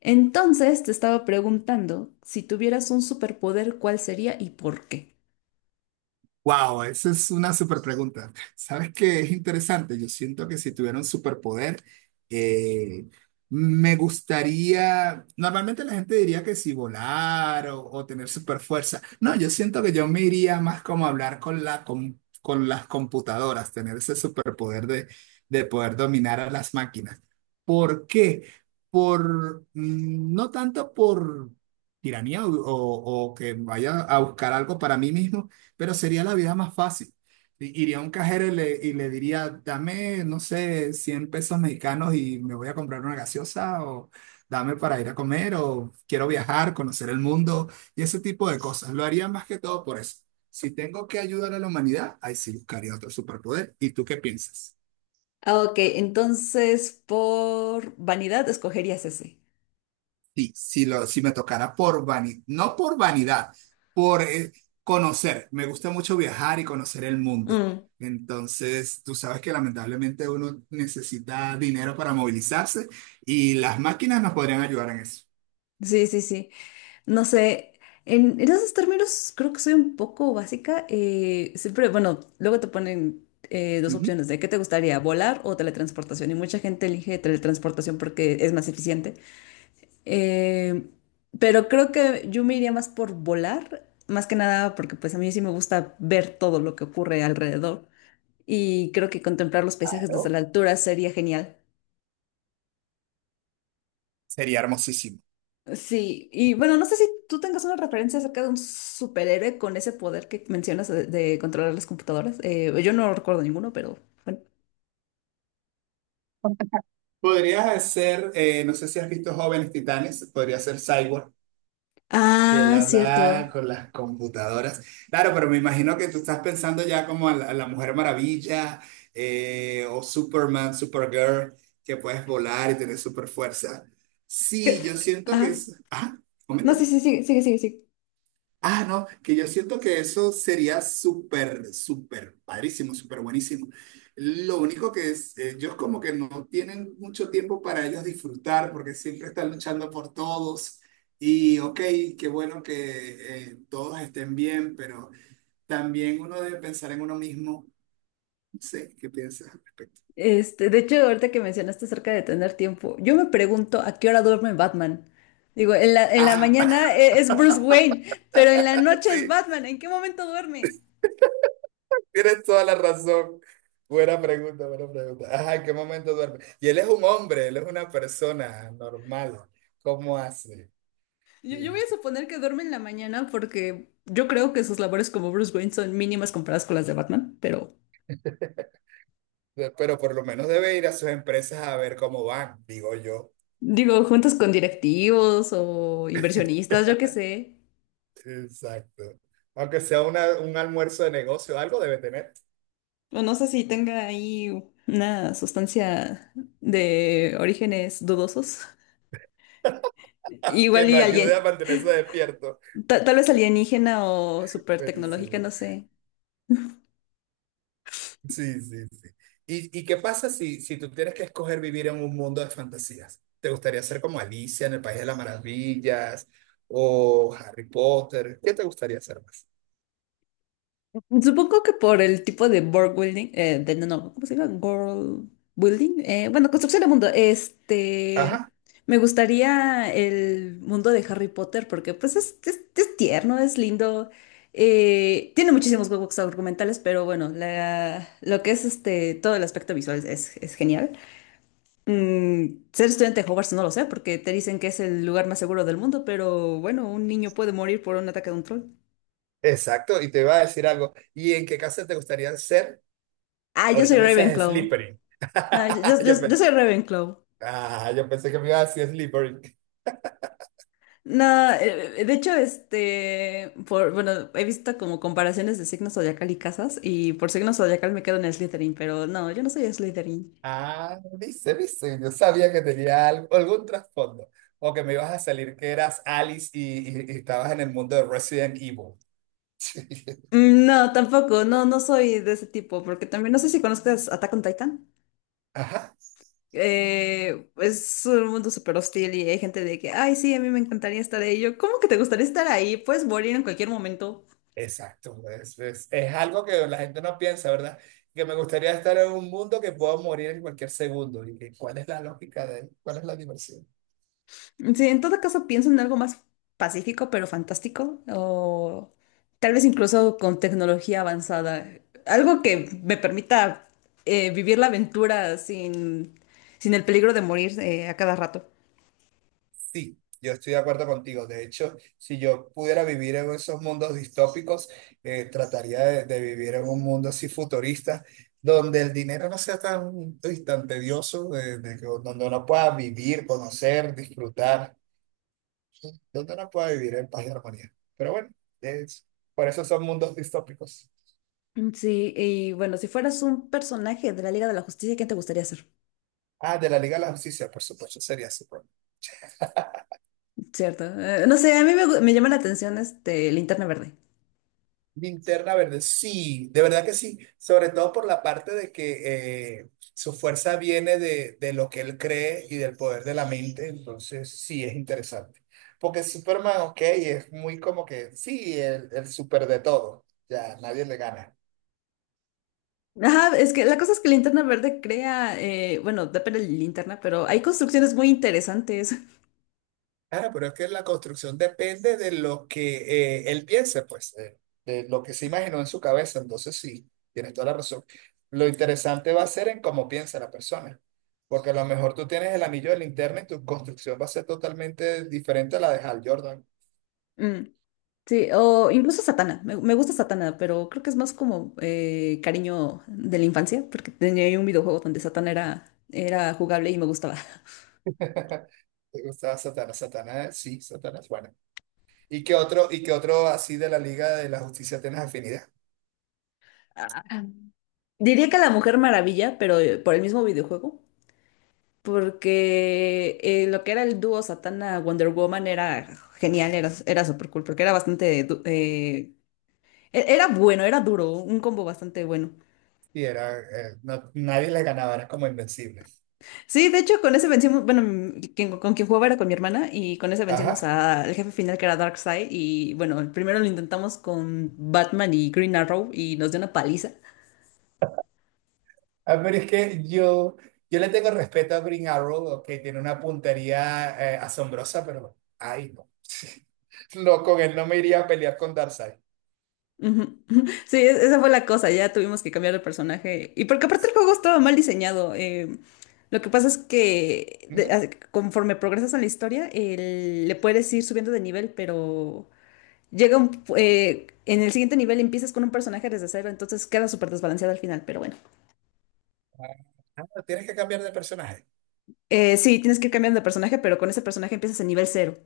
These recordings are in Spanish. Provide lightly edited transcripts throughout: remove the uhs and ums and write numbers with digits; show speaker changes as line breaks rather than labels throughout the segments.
Entonces te estaba preguntando si tuvieras un superpoder, ¿cuál sería y por qué?
Wow, esa es una super pregunta. ¿Sabes qué es interesante? Yo siento que si tuviera un superpoder, eh, me gustaría. Normalmente la gente diría que si volar o tener super fuerza. No, yo siento que yo me iría más como a hablar con las computadoras, tener ese superpoder de poder dominar a las máquinas. ¿Por qué? No tanto por tiranía o que vaya a buscar algo para mí mismo, pero sería la vida más fácil. Iría a un cajero y le diría, dame, no sé, 100 pesos mexicanos y me voy a comprar una gaseosa, o dame para ir a comer, o quiero viajar, conocer el mundo y ese tipo de cosas. Lo haría más que todo por eso. Si tengo que ayudar a la humanidad, ahí sí buscaría otro superpoder. ¿Y tú qué piensas?
Ah, ok, entonces por vanidad escogerías ese.
Sí, si, si me tocara por vanidad, no por vanidad, por conocer. Me gusta mucho viajar y conocer el mundo.
Mm,
Entonces, tú sabes que lamentablemente uno necesita dinero para movilizarse y las máquinas nos podrían ayudar en eso.
sí, sí, sí. No sé, en esos términos creo que soy un poco básica. Siempre, bueno, luego te ponen dos
Ujú.
opciones de qué te gustaría, volar o teletransportación. Y mucha gente elige teletransportación porque es más eficiente. Eh, pero creo que yo me iría más por volar, más que nada porque pues a mí sí me gusta ver todo lo que ocurre alrededor, y creo que contemplar los paisajes desde
Claro.
la altura sería genial.
Sería hermosísimo.
Sí, y bueno, no sé si tú tengas una referencia acerca de un superhéroe con ese poder que mencionas de controlar las computadoras. Yo no recuerdo ninguno, pero bueno.
Podrías hacer, no sé si has visto Jóvenes Titanes, podría ser Cyborg. Y él
Ah, cierto.
hablaba con las computadoras. Claro, pero me imagino que tú estás pensando ya como a la Mujer Maravilla, o Superman, Supergirl, que puedes volar y tener super fuerza. Sí, yo siento que
Ajá.
es. Ah,
No,
momento.
sí, sí, sí, sigue, sigue, sigue.
Ah, no, que yo siento que eso sería súper, súper padrísimo, súper buenísimo. Lo único que es, ellos como que no tienen mucho tiempo para ellos disfrutar porque siempre están luchando por todos. Y ok, qué bueno que todos estén bien, pero también uno debe pensar en uno mismo. No sé, ¿qué piensas al respecto?
Este, de hecho, ahorita que mencionaste acerca de tener tiempo, yo me pregunto a qué hora duerme Batman. Digo, en la
Ah,
mañana es Bruce Wayne, pero en la noche es
sí.
Batman. ¿En qué momento duerme?
Tienes toda la razón. Buena pregunta, buena pregunta. Ajá, ¿en qué momento duerme? Y él es un hombre, él es una persona normal. ¿Cómo hace?
Yo,
Sí.
yo voy a suponer que duerme en la mañana porque yo creo que sus labores como Bruce Wayne son mínimas comparadas con las de Batman, pero
Pero por lo menos debe ir a sus empresas a ver cómo van, digo yo.
digo, juntos con directivos o inversionistas, yo qué sé.
Exacto. Aunque sea un almuerzo de negocio, algo debe tener
O no sé si tenga ahí una sustancia de orígenes dudosos.
que
Igual
lo
y
ayude a
alguien.
mantenerse despierto.
Tal vez alienígena o super tecnológica,
Buenísimo.
no sé.
Sí, sí, sí. ¿Y qué pasa si, tú tienes que escoger vivir en un mundo de fantasías? ¿Te gustaría ser como Alicia en el País de las Maravillas o Harry Potter? ¿Qué te gustaría ser más?
Supongo que por el tipo de world building, de, no, no, ¿cómo se llama? World building. Bueno, construcción de mundo. Este,
Ajá,
me gustaría el mundo de Harry Potter porque pues es tierno, es lindo. Tiene muchísimos huecos argumentales, pero bueno, lo que es este, todo el aspecto visual es genial. Mm, ser estudiante de Hogwarts no lo sé, porque te dicen que es el lugar más seguro del mundo, pero bueno, un niño puede morir por un ataque de un troll.
exacto. Y te iba a decir algo. ¿Y en qué casa te gustaría ser?
Ah, yo
Ahorita
soy
me dices
Ravenclaw.
Slytherin.
No, yo, yo-
Yo
yo- yo
pensé,
soy Ravenclaw.
ah, yo pensé que me iba a decir Slytherin.
No, de hecho, este, por, bueno, he visto como comparaciones de signos zodiacal y casas, y por signo zodiacal me quedo en Slytherin, pero no, yo no soy Slytherin.
Ah, dice, dice. Yo sabía que tenía algún trasfondo. O que me ibas a salir que eras Alice y, y estabas en el mundo de Resident Evil.
Mm, no, tampoco, no, no soy de ese tipo, porque también no sé si conozcas Attack on Titan.
Ajá,
Es un mundo súper hostil y hay gente de que, ay, sí, a mí me encantaría estar ahí. Yo, ¿cómo que te gustaría estar ahí? Puedes morir en cualquier momento.
exacto. Es, es algo que la gente no piensa, ¿verdad? Que me gustaría estar en un mundo que puedo morir en cualquier segundo. ¿Y cuál es la lógica de cuál es la diversión?
Sí, en todo caso, pienso en algo más pacífico, pero fantástico, o tal vez incluso con tecnología avanzada. Algo que me permita vivir la aventura sin el peligro de morir a cada rato.
Sí, yo estoy de acuerdo contigo. De hecho, si yo pudiera vivir en esos mundos distópicos, trataría de, vivir en un mundo así futurista, donde el dinero no sea tan, uy, tan tedioso, donde uno pueda vivir, conocer, disfrutar. Donde no pueda vivir en paz y armonía. Pero bueno, es, por eso son mundos distópicos.
Sí, y bueno, si fueras un personaje de la Liga de la Justicia, ¿quién te gustaría ser?
Ah, de la Liga de la Justicia, por supuesto, sería su problema.
Cierto. No sé, a mí me llama la atención este Linterna Verde.
Linterna Verde, sí, de verdad que sí, sobre todo por la parte de que su fuerza viene de lo que él cree y del poder de la mente, entonces sí es interesante. Porque Superman, ok, es muy como que, sí, el super de todo, ya nadie le gana.
Ajá, es que la cosa es que Linterna Verde crea, bueno, depende de la linterna, pero hay construcciones muy interesantes.
Claro, pero es que la construcción depende de lo que él piense, pues, de lo que se imaginó en su cabeza. Entonces, sí, tienes toda la razón. Lo interesante va a ser en cómo piensa la persona, porque a lo mejor tú tienes el anillo de linterna y tu construcción va a ser totalmente diferente a la de Hal Jordan.
Mm, sí, o incluso Satana. Me gusta Satana, pero creo que es más como cariño de la infancia, porque tenía ahí un videojuego donde Satana era jugable y me gustaba.
¿Te gustaba Satanás? Satanás, sí, Satanás, bueno. Y qué otro así de la Liga de la Justicia tienes afinidad?
Diría que la Mujer Maravilla, pero por el mismo videojuego. Porque lo que era el dúo Satana Wonder Woman era genial, era súper cool, porque era era bueno, era duro, un combo bastante bueno.
Y era, no- nadie le ganaba, eran como invencibles.
Sí, de hecho con ese vencimos, bueno, mm, con quien jugaba era con mi hermana y con ese vencimos
Ajá.
al jefe final que era Darkseid y bueno, primero lo intentamos con Batman y Green Arrow y nos dio una paliza.
Ah, pero es que yo le tengo respeto a Green Arrow, que tiene una puntería asombrosa, pero ay, no. No, con él no me iría a pelear con Darkseid.
Ujú, ujú. Sí, esa fue la cosa, ya tuvimos que cambiar el personaje. Y porque aparte el juego estaba mal diseñado. Lo que pasa es que
Ujú.
conforme progresas en la historia, le puedes ir subiendo de nivel, pero llega un, en el siguiente nivel empiezas con un personaje desde cero, entonces queda súper desbalanceado al final, pero bueno.
Ah, tienes que cambiar de personaje.
Sí, tienes que ir cambiando de personaje, pero con ese personaje empiezas en nivel cero.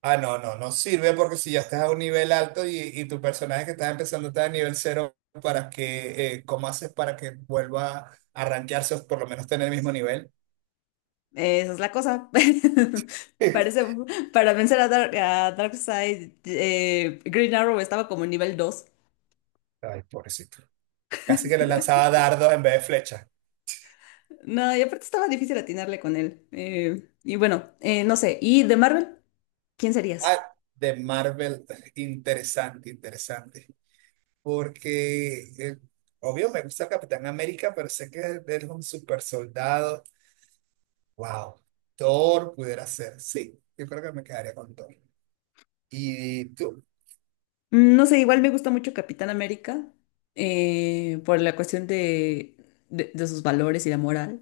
Ah, no, no, no sirve porque si ya estás a un nivel alto y tu personaje que estás empezando está a nivel cero, ¿para que cómo haces para que vuelva a rankearse o por lo menos tener el mismo nivel?
Esa es la cosa. Parece, para vencer a, a Darkseid, Green Arrow estaba como en nivel 2.
Ay, pobrecito. Casi que le lanzaba dardos en vez de flechas.
No, y aparte estaba difícil atinarle con él. Y bueno, no sé. ¿Y de Marvel? ¿Quién serías?
Ah, de Marvel, interesante, interesante. Porque, obvio, me gusta el Capitán América, pero sé que él es un super soldado. Wow, Thor pudiera ser, sí, yo creo que me quedaría con Thor. ¿Y tú?
Mm, no sé, igual me gusta mucho Capitán América por la cuestión de sus valores y la moral.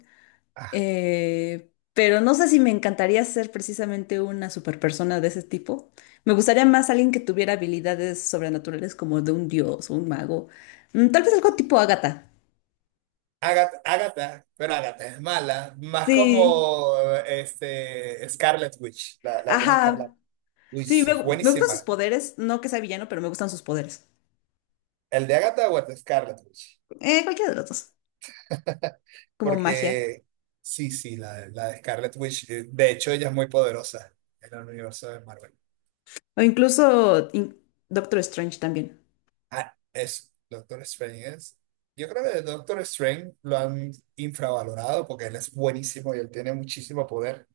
Ah,
Pero no sé si me encantaría ser precisamente una superpersona de ese tipo. Me gustaría más alguien que tuviera habilidades sobrenaturales como de un dios o un mago. Mm, tal vez algo tipo Agatha.
Agatha, Agatha, pero Agatha es mala, más
Sí,
como este, Scarlet Witch, la bruja escarlata.
ajá.
Uy,
Sí,
es
me gustan sus
buenísima.
poderes. No que sea villano, pero me gustan sus poderes.
¿El de Agatha o el de Scarlet Witch?
Cualquiera de los dos, como magia.
Porque sí, sí, la de Scarlet Witch, de hecho ella es muy poderosa en el universo de Marvel.
O incluso in- Doctor Strange también.
Ah, es Doctor Strange es. Yo creo que el Doctor Strange lo han infravalorado porque él es buenísimo y él tiene muchísimo poder,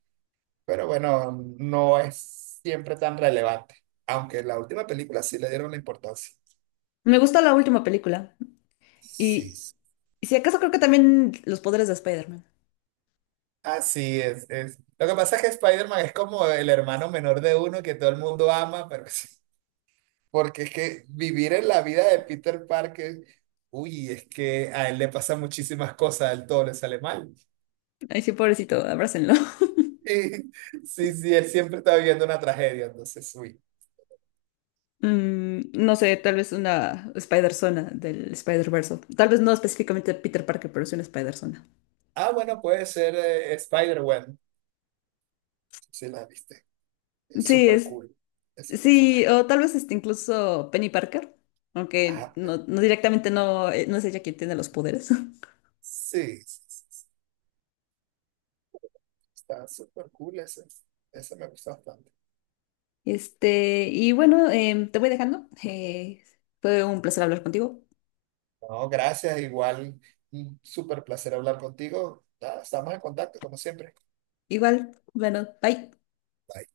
pero bueno, no es siempre tan relevante, aunque en la última película sí le dieron la importancia.
Me gusta la última película.
Sí,
Y,
sí.
y si acaso creo que también los poderes de Spider-Man.
Así es, es. Lo que pasa es que Spider-Man es como el hermano menor de uno que todo el mundo ama, pero porque es que vivir en la vida de Peter Parker, uy, es que a él le pasan muchísimas cosas, a él todo le sale mal.
Ay, sí, pobrecito, abrácenlo.
Sí, sí, sí, él siempre está viviendo una tragedia, entonces, uy.
Mm, no sé, tal vez una Spider-Zona del Spider-Verse. Tal vez no específicamente Peter Parker, pero sí una Spider-Zona.
Ah, bueno, puede ser Spider-Gwen, si la viste. Es
Sí,
súper
es,
cool ese
sí,
personaje.
o tal vez este, incluso Penny Parker. Aunque
Ajá,
no, no directamente no, no es ella quien tiene los poderes.
sí, sí, sí, sí. Está súper cool ese. Ese me gusta bastante.
Este, y bueno, te voy dejando. Fue un placer hablar contigo.
No, gracias, igual, un súper placer hablar contigo. Ah, estamos en contacto, como siempre.
Igual, bueno, bye.
Bye.